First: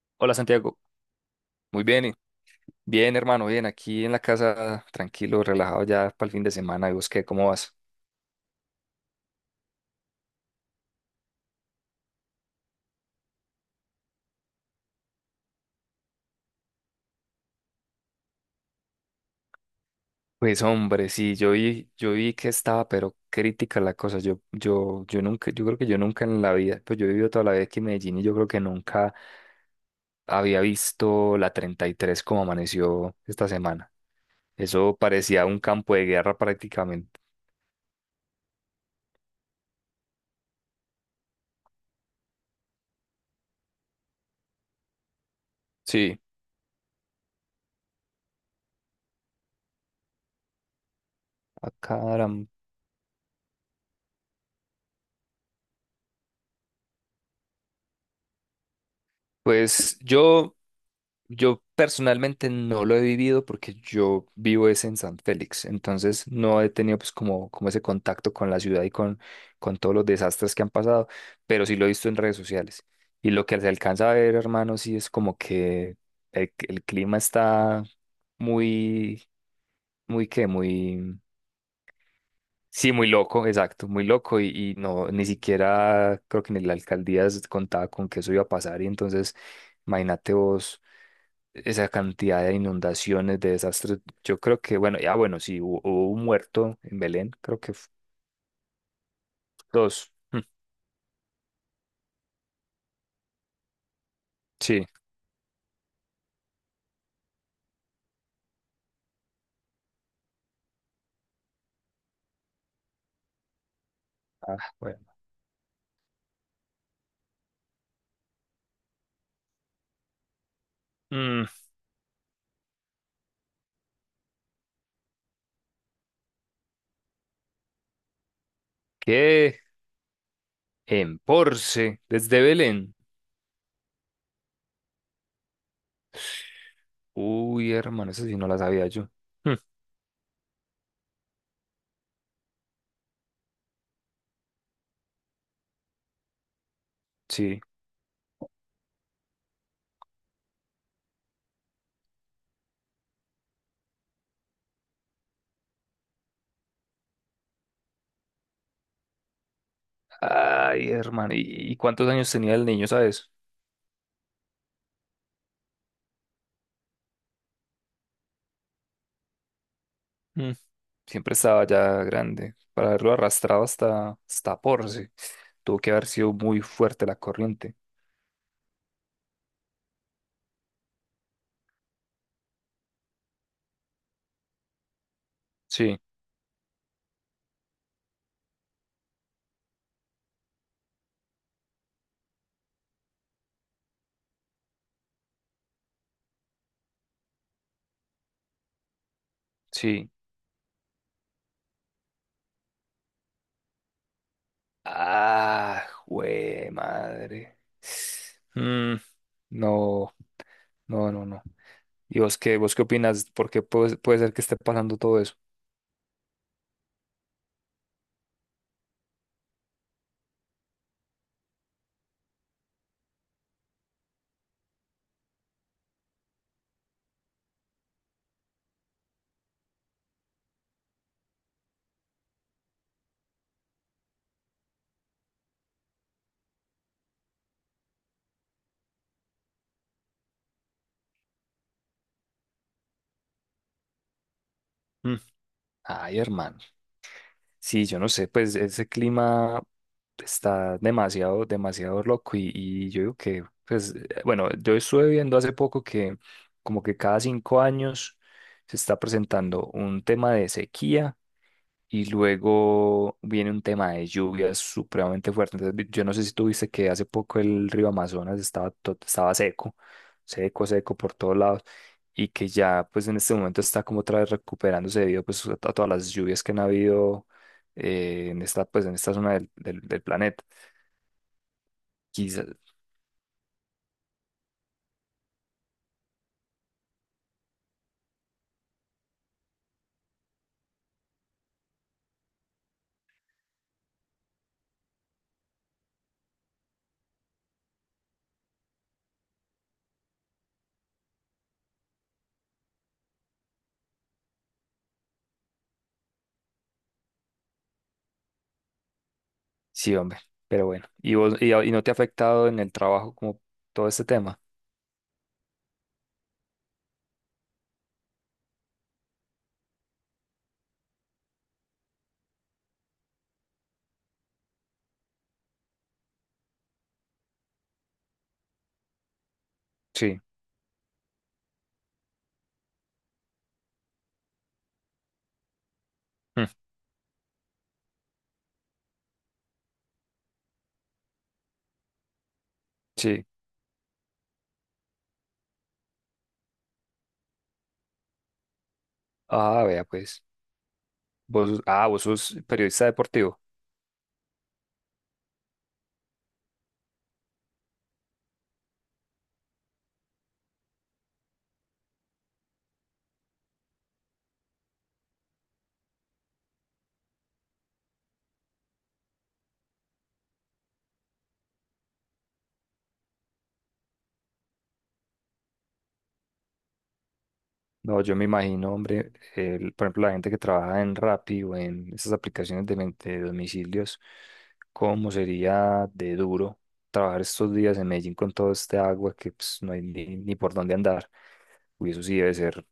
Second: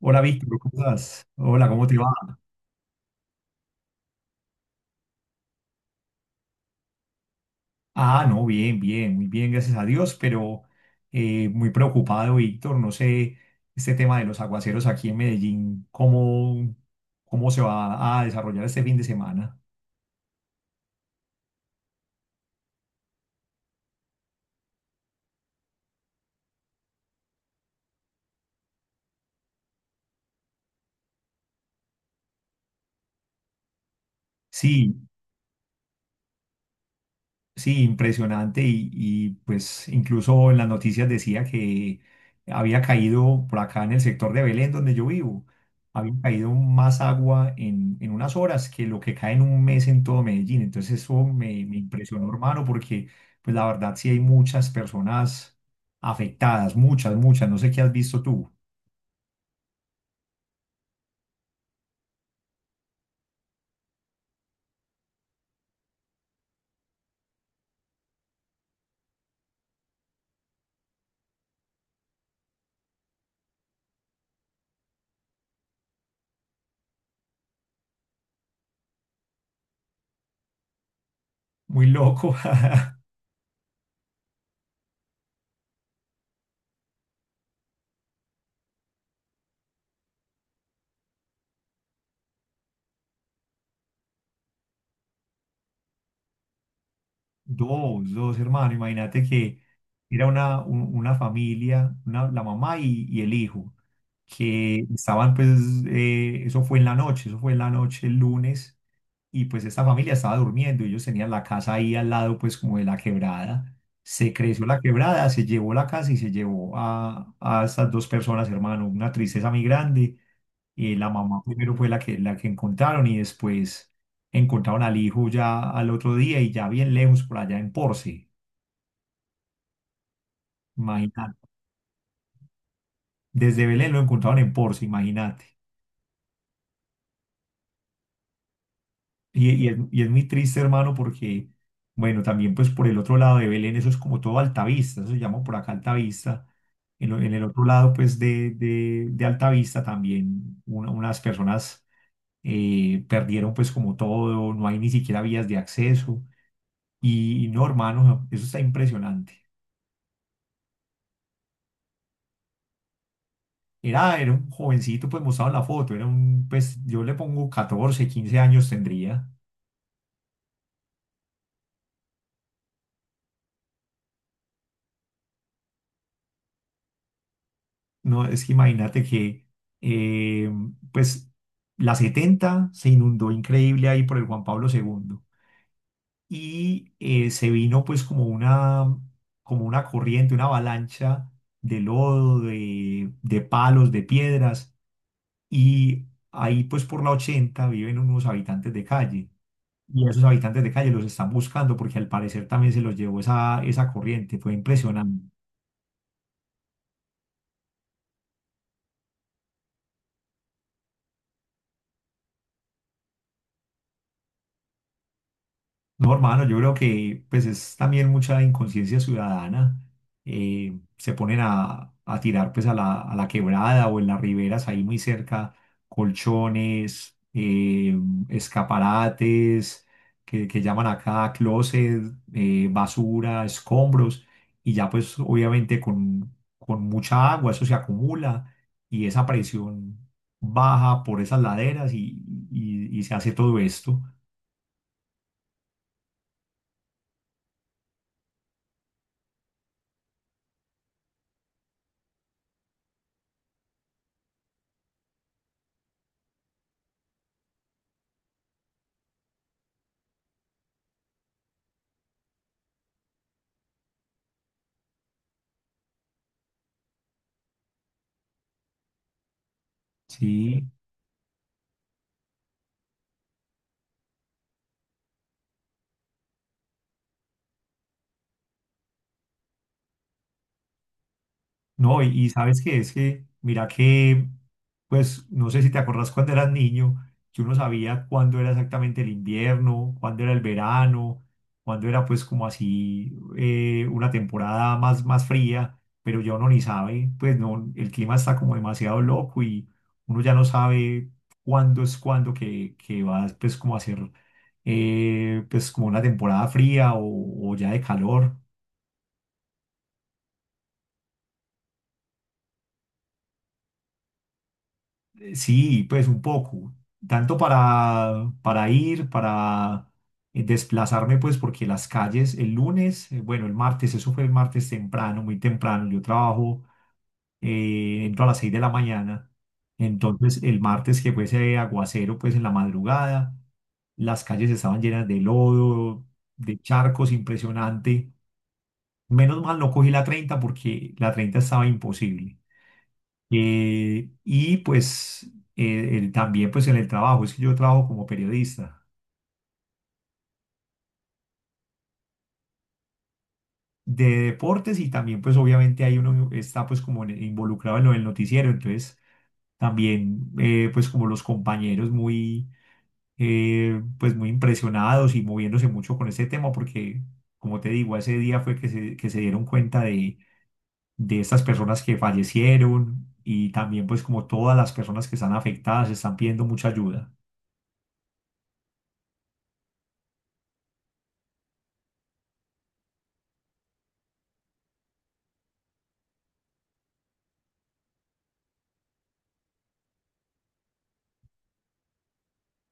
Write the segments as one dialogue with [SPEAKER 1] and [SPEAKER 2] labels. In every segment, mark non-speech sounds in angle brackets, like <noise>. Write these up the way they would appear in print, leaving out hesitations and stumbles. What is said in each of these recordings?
[SPEAKER 1] Hola
[SPEAKER 2] Hola
[SPEAKER 1] Víctor,
[SPEAKER 2] Santiago,
[SPEAKER 1] ¿cómo estás? Hola,
[SPEAKER 2] muy
[SPEAKER 1] ¿cómo te
[SPEAKER 2] bien,
[SPEAKER 1] va?
[SPEAKER 2] bien hermano, bien, aquí en la casa, tranquilo, relajado ya para el fin de semana, ¿y vos qué, cómo vas?
[SPEAKER 1] Ah, no, bien, bien, muy bien, gracias a Dios, pero muy preocupado, Víctor. No sé, este tema de los aguaceros aquí en Medellín, ¿cómo se va a desarrollar este fin de semana?
[SPEAKER 2] Pues hombre, sí, yo vi que estaba, pero crítica la cosa, yo nunca, yo creo que yo nunca en la vida, pues yo he vivido toda la vida aquí en Medellín y yo creo que nunca había visto la 33 como amaneció esta semana,
[SPEAKER 1] Sí.
[SPEAKER 2] eso parecía un campo de guerra prácticamente.
[SPEAKER 1] Sí, impresionante pues incluso en las noticias decía que había caído por acá en el sector de Belén donde yo vivo, había
[SPEAKER 2] Sí,
[SPEAKER 1] caído más agua en unas horas que lo que cae en un mes en todo Medellín. Entonces eso me,
[SPEAKER 2] a
[SPEAKER 1] me impresionó,
[SPEAKER 2] caram.
[SPEAKER 1] hermano, porque pues la verdad sí hay muchas personas afectadas, muchas, muchas, no sé qué has visto tú,
[SPEAKER 2] Pues yo... Yo personalmente no lo he vivido porque yo vivo es en San Félix, entonces no he tenido pues como, como ese contacto con la ciudad con todos los desastres que han pasado, pero sí lo he visto en redes sociales. Y lo que se alcanza a ver, hermano, sí es como que el clima está muy, muy,
[SPEAKER 1] muy loco.
[SPEAKER 2] sí,
[SPEAKER 1] <laughs>
[SPEAKER 2] muy loco, exacto, muy loco y no, ni siquiera creo que ni la alcaldía contaba con que eso iba a pasar y entonces... Imagínate vos esa cantidad de inundaciones, de desastres. Yo creo que, bueno, ya bueno, sí, hubo un muerto en Belén, creo que
[SPEAKER 1] Dos hermanos. Imagínate que
[SPEAKER 2] dos.
[SPEAKER 1] era
[SPEAKER 2] Mm,
[SPEAKER 1] una familia, la mamá y el hijo, que
[SPEAKER 2] sí.
[SPEAKER 1] estaban, pues, eso fue en la noche, eso fue en la noche el lunes, y pues esta familia estaba durmiendo, ellos tenían la casa ahí al lado, pues, como de la quebrada. Se
[SPEAKER 2] Ah,
[SPEAKER 1] creció la
[SPEAKER 2] bueno.
[SPEAKER 1] quebrada, se llevó la casa y se llevó a estas dos personas, hermano. Una tristeza muy grande. La mamá
[SPEAKER 2] Mm,
[SPEAKER 1] primero fue la que encontraron y después encontraron al hijo ya al otro día y ya bien lejos por allá en Porce,
[SPEAKER 2] ¿qué? En
[SPEAKER 1] imagínate.
[SPEAKER 2] Porce, desde Belén.
[SPEAKER 1] Desde Belén lo encontraron en Porce, imagínate.
[SPEAKER 2] Uy, hermano, esa sí no la sabía yo.
[SPEAKER 1] Y,
[SPEAKER 2] Mm,
[SPEAKER 1] y es, y es muy triste, hermano, porque, bueno, también pues por el otro lado de Belén, eso es como todo Altavista, eso se llama por acá Altavista. En el
[SPEAKER 2] sí.
[SPEAKER 1] otro lado pues de Altavista también unas personas perdieron pues como todo, no hay ni siquiera vías de acceso. Y no, hermano, eso está impresionante.
[SPEAKER 2] Ay, hermano, y cuántos años tenía el niño, sabes?
[SPEAKER 1] Era un jovencito, pues mostrado en la foto, pues yo le pongo 14 15 años tendría.
[SPEAKER 2] Mm, siempre estaba ya grande. Para haberlo arrastrado hasta, hasta Porce, tuvo que haber sido muy fuerte la corriente.
[SPEAKER 1] No, es que imagínate que, eh, pues la 70 se inundó increíble ahí por el Juan Pablo segundo
[SPEAKER 2] Sí,
[SPEAKER 1] y se vino pues como como una corriente, una avalancha de lodo, de palos, de piedras y ahí pues por la 80 viven unos habitantes de calle. Y
[SPEAKER 2] sí.
[SPEAKER 1] esos habitantes de calle los están buscando porque al parecer también se los llevó esa corriente. Fue impresionante.
[SPEAKER 2] Ah, güey, madre. Mm, no, no, no, no. ¿Y vos qué opinas? ¿Por qué puede, puede ser que esté pasando todo eso?
[SPEAKER 1] No, hermano, yo creo que pues es también mucha inconsciencia ciudadana. Se ponen a tirar pues a la quebrada o en las riberas ahí muy cerca colchones, escaparates que llaman acá closet, basura, escombros y ya pues obviamente con mucha agua eso se acumula y esa presión baja por esas laderas y se hace todo esto.
[SPEAKER 2] Mm. Ay, hermano. Sí, yo no sé, pues ese clima está demasiado, demasiado loco y yo digo que, pues, bueno, yo estuve viendo hace poco que como que cada 5 años se está presentando un tema de sequía y luego viene un tema de lluvias supremamente fuerte. Entonces, yo no sé si tuviste que hace poco el río Amazonas estaba, estaba seco, seco,
[SPEAKER 1] Sí.
[SPEAKER 2] seco por todos lados y que ya pues en este momento está como otra vez recuperándose debido pues a todas las lluvias que han habido en esta pues en esta zona del planeta.
[SPEAKER 1] No, y
[SPEAKER 2] Quizás,
[SPEAKER 1] sabes que es que, mira que, pues no sé si te acordás cuando eras niño, que uno sabía cuándo era exactamente el invierno, cuándo era el verano, cuándo era pues como así una temporada más fría, pero ya uno ni sabe, pues no, el clima está como demasiado loco y uno ya no sabe cuándo es cuándo que va pues como a ser pues como una temporada fría o ya de calor.
[SPEAKER 2] sí, hombre, pero bueno. ¿Y vos, y no te ha afectado en el trabajo como todo este tema?
[SPEAKER 1] Sí, pues un poco, tanto para ir, para desplazarme, pues porque las calles el lunes, bueno, el martes, eso fue el martes temprano, muy temprano, yo trabajo, entro a las 6 de la mañana,
[SPEAKER 2] Sí,
[SPEAKER 1] entonces el martes que fue ese aguacero, pues en la madrugada, las calles estaban llenas de lodo,
[SPEAKER 2] mm,
[SPEAKER 1] de charcos, impresionante. Menos mal no cogí la 30 porque la 30 estaba imposible.
[SPEAKER 2] sí.
[SPEAKER 1] Y pues también pues en el trabajo, es que yo trabajo como periodista
[SPEAKER 2] Ah, vea pues. Vos, ah, vos sos periodista deportivo.
[SPEAKER 1] de deportes y también pues obviamente ahí uno está pues como involucrado en lo del noticiero, entonces también pues como los compañeros muy pues muy impresionados y moviéndose mucho con este tema porque como te digo, ese día fue que se dieron cuenta de estas personas que fallecieron y también pues como todas las personas que están afectadas están pidiendo mucha ayuda.
[SPEAKER 2] No, yo me imagino, hombre, por ejemplo, la gente que trabaja en Rappi o en esas aplicaciones de, de domicilios, cómo sería de duro trabajar estos días en Medellín con todo este agua que pues, no hay ni, ni por dónde andar. Uy, eso sí debe ser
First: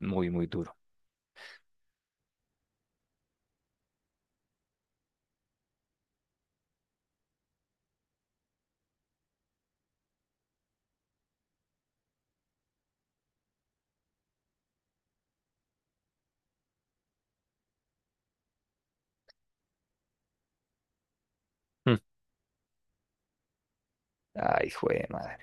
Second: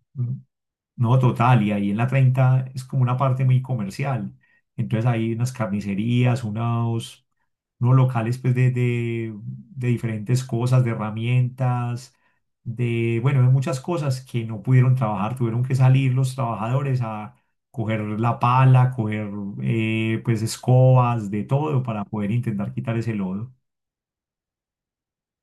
[SPEAKER 2] muy,
[SPEAKER 1] ¿No?
[SPEAKER 2] muy duro.
[SPEAKER 1] No, total, y ahí en la 30 es como una parte muy comercial. Entonces hay unas carnicerías, unos locales pues de diferentes cosas, de herramientas, bueno, de muchas cosas que no pudieron trabajar, tuvieron que salir los trabajadores a coger la pala, coger pues escobas, de todo
[SPEAKER 2] Mm.
[SPEAKER 1] para poder intentar quitar ese lodo
[SPEAKER 2] Ay, jue de madre.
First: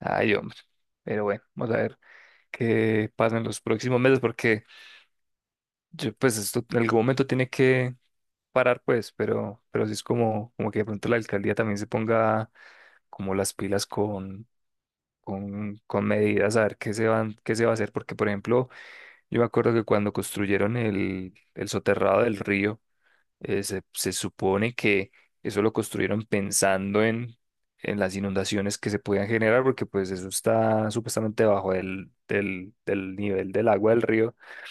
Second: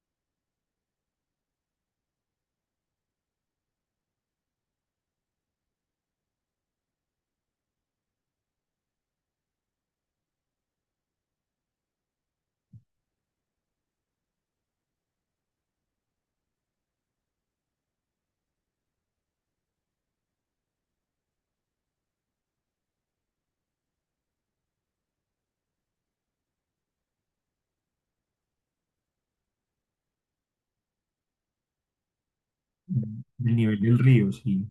[SPEAKER 2] Ay, hombre. Pero bueno, vamos a ver qué pasa en los próximos meses porque yo, pues esto en algún momento tiene que parar, pues, pero sí es como, como que de pronto la alcaldía también se ponga como las pilas con, con medidas, a ver qué se van, qué se va a hacer, porque por ejemplo, yo me acuerdo que cuando construyeron el soterrado del río, se, se supone que eso lo construyeron pensando en las inundaciones que se podían generar, porque pues eso está supuestamente bajo del nivel
[SPEAKER 1] del
[SPEAKER 2] del
[SPEAKER 1] nivel
[SPEAKER 2] agua
[SPEAKER 1] del
[SPEAKER 2] del
[SPEAKER 1] río,
[SPEAKER 2] río,
[SPEAKER 1] sí.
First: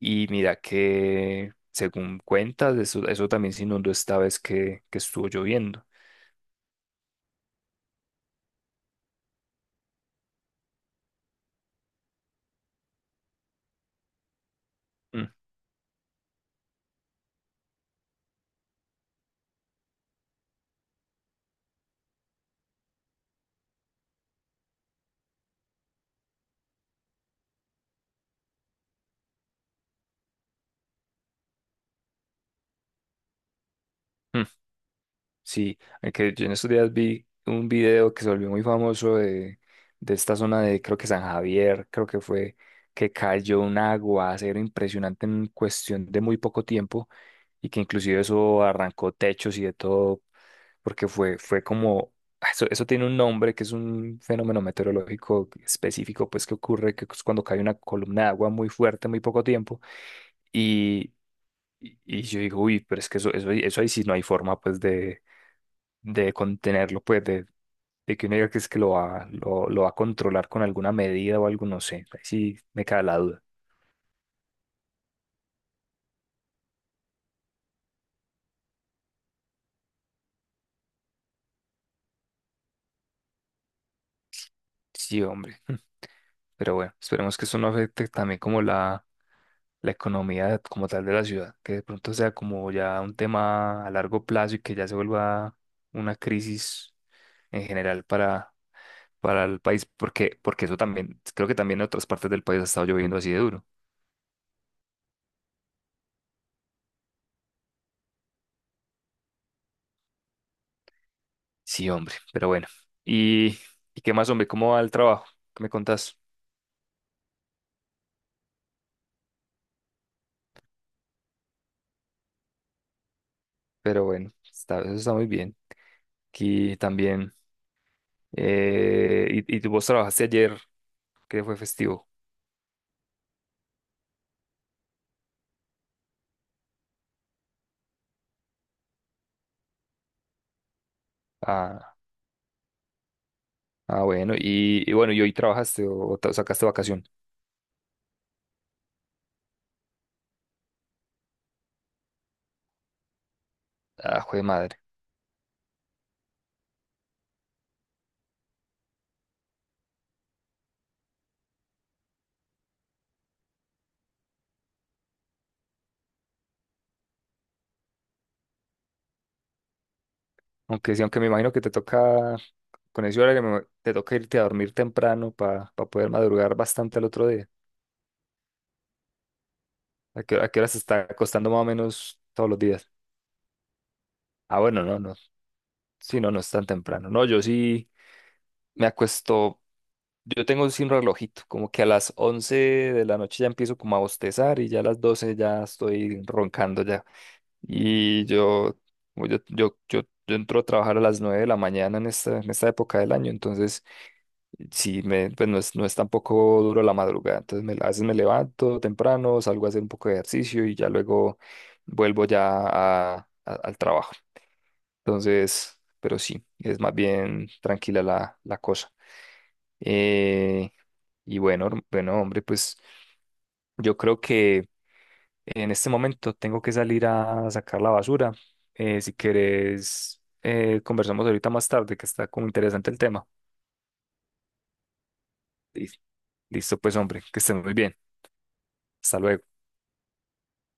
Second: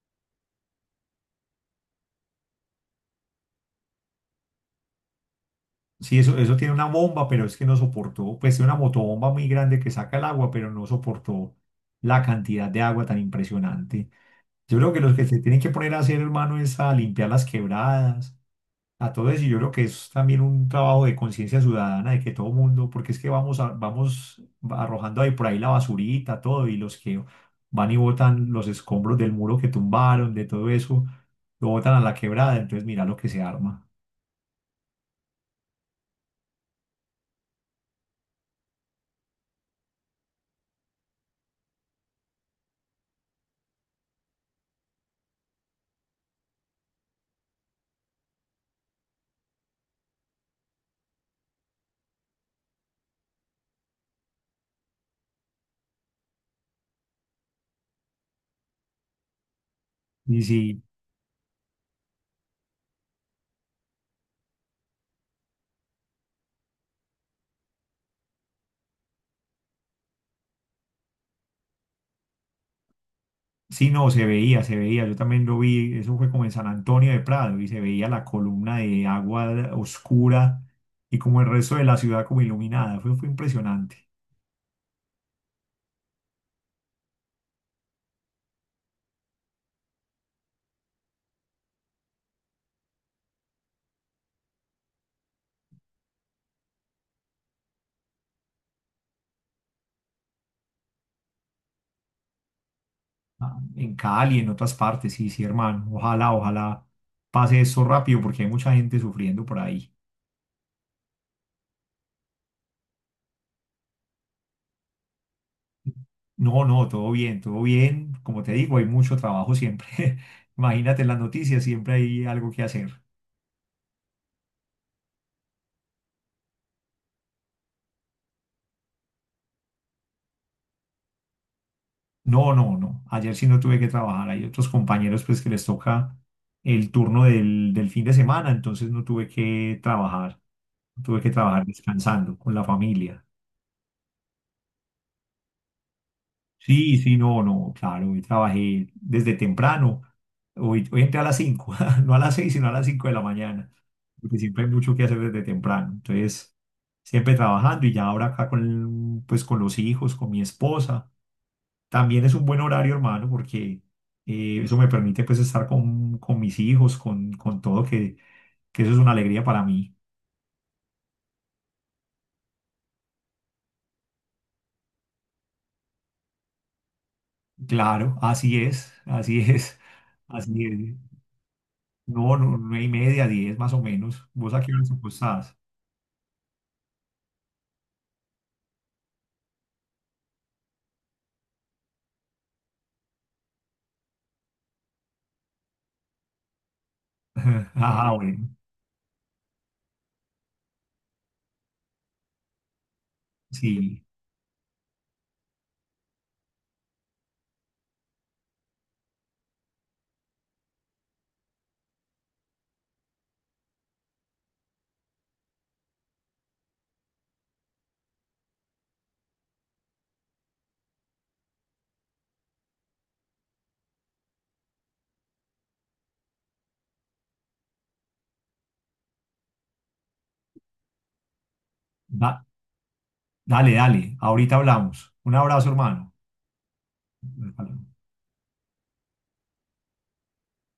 [SPEAKER 2] y mira que... Según cuentas, eso también se inundó esta vez que estuvo lloviendo.
[SPEAKER 1] Sí, eso tiene una bomba, pero es que no soportó, pues tiene una motobomba muy grande que saca el agua, pero no soportó la cantidad de agua tan impresionante. Yo creo que los que
[SPEAKER 2] Mm,
[SPEAKER 1] se tienen que poner a hacer, hermano, es a limpiar las quebradas, a todo eso. Y yo creo que es también un trabajo de conciencia ciudadana, de que todo mundo, porque es que vamos arrojando ahí por ahí la basurita, todo, y los que van y botan los escombros del muro que tumbaron, de todo eso, lo botan a la quebrada, entonces mira lo que se arma.
[SPEAKER 2] mm. Sí, aunque yo en estos días vi un video que se volvió muy famoso de esta zona de, creo que San Javier, creo que fue, que cayó un aguacero impresionante en cuestión de muy poco tiempo y que inclusive eso arrancó techos y de todo, porque fue, fue como, ah, eso tiene un nombre que es un fenómeno meteorológico específico, pues que ocurre que es cuando cae una columna de agua muy fuerte en muy poco tiempo
[SPEAKER 1] Y sí.
[SPEAKER 2] y, y yo digo, uy, pero es que eso, eso ahí sí no hay forma, pues, de contenerlo, pues, de que uno diga que es que lo va a controlar con alguna medida o algo, no sé. Ahí sí me cae la duda.
[SPEAKER 1] Sí, no, se veía. Yo también lo vi. Eso fue como en San Antonio de Prado y se veía la columna de agua oscura y como el resto de la ciudad como iluminada. Fue impresionante.
[SPEAKER 2] Sí, hombre. <laughs> Pero bueno, esperemos que eso no afecte también como la economía como tal de la ciudad, que de pronto sea como ya un tema a largo plazo y que ya se vuelva una crisis en general para el país, porque, porque eso también, creo que también en otras partes del país ha estado lloviendo así de
[SPEAKER 1] Ah,
[SPEAKER 2] duro.
[SPEAKER 1] en Cali, en otras partes, sí, sí, hermano. Ojalá, ojalá pase eso rápido porque hay mucha gente sufriendo por ahí.
[SPEAKER 2] Sí, hombre, pero bueno. ¿Y, y qué más, hombre? ¿Cómo va el trabajo? ¿Qué me contás?
[SPEAKER 1] No, no, todo bien, todo bien. Como te digo, hay mucho trabajo siempre. <laughs> Imagínate en las noticias, siempre hay algo que hacer.
[SPEAKER 2] Pero bueno, está, eso está muy bien. Aquí también. Y, y tú vos trabajaste ayer, que fue festivo.
[SPEAKER 1] No, no, no. Ayer sí no tuve que trabajar. Hay otros compañeros pues que les toca el turno del fin de semana, entonces no tuve que trabajar. No tuve que trabajar
[SPEAKER 2] Ah,
[SPEAKER 1] descansando con la familia.
[SPEAKER 2] ah bueno. Y bueno, ¿y hoy trabajaste o, sacaste
[SPEAKER 1] Sí,
[SPEAKER 2] vacación?
[SPEAKER 1] sí, no, no, claro. Hoy trabajé desde temprano. Hoy entré a las 5, <laughs> no a las 6, sino a las 5 de la mañana,
[SPEAKER 2] Ah, jue
[SPEAKER 1] porque
[SPEAKER 2] de
[SPEAKER 1] siempre hay
[SPEAKER 2] madre.
[SPEAKER 1] mucho que hacer desde temprano. Entonces, siempre trabajando y ya ahora acá pues, con los hijos, con mi esposa. También es un buen horario, hermano, porque eso me permite pues estar con mis hijos, con todo, que eso es una alegría para mí.
[SPEAKER 2] Aunque sí, aunque me imagino que te toca, con ese horario, te toca irte a dormir temprano para poder madrugar bastante al otro día.
[SPEAKER 1] Claro, así es, <laughs>
[SPEAKER 2] A qué
[SPEAKER 1] así
[SPEAKER 2] hora se
[SPEAKER 1] es.
[SPEAKER 2] está acostando más o menos
[SPEAKER 1] No,
[SPEAKER 2] todos
[SPEAKER 1] no,
[SPEAKER 2] los
[SPEAKER 1] nueve y
[SPEAKER 2] días?
[SPEAKER 1] media, 10 más o menos. ¿Vos a
[SPEAKER 2] Ah,
[SPEAKER 1] qué hora
[SPEAKER 2] bueno, no, no.
[SPEAKER 1] estás?
[SPEAKER 2] Sí, no, no es tan temprano. No, yo sí me acuesto. Yo tengo sin relojito, como que a las 11 de la noche ya empiezo como a bostezar y ya a las 12 ya estoy roncando ya.
[SPEAKER 1] <laughs> Ah,
[SPEAKER 2] Y
[SPEAKER 1] bueno,
[SPEAKER 2] yo, como yo entro a trabajar a las 9 de la mañana en esta época del año, entonces
[SPEAKER 1] sí.
[SPEAKER 2] sí, me, pues no es, no es tampoco duro la madrugada, entonces me, a veces me levanto temprano, salgo a hacer un poco de ejercicio y ya luego vuelvo ya al trabajo. Entonces, pero sí, es más bien tranquila la, la cosa. Eh, y bueno, bueno, hombre, pues yo creo que en este momento tengo que salir a sacar la basura. Si quieres, conversamos ahorita más tarde, que está
[SPEAKER 1] Da-
[SPEAKER 2] como interesante el tema.
[SPEAKER 1] dale, dale, ahorita hablamos. Un abrazo,
[SPEAKER 2] Listo,
[SPEAKER 1] hermano.
[SPEAKER 2] listo, pues hombre, que estén muy bien. Hasta luego.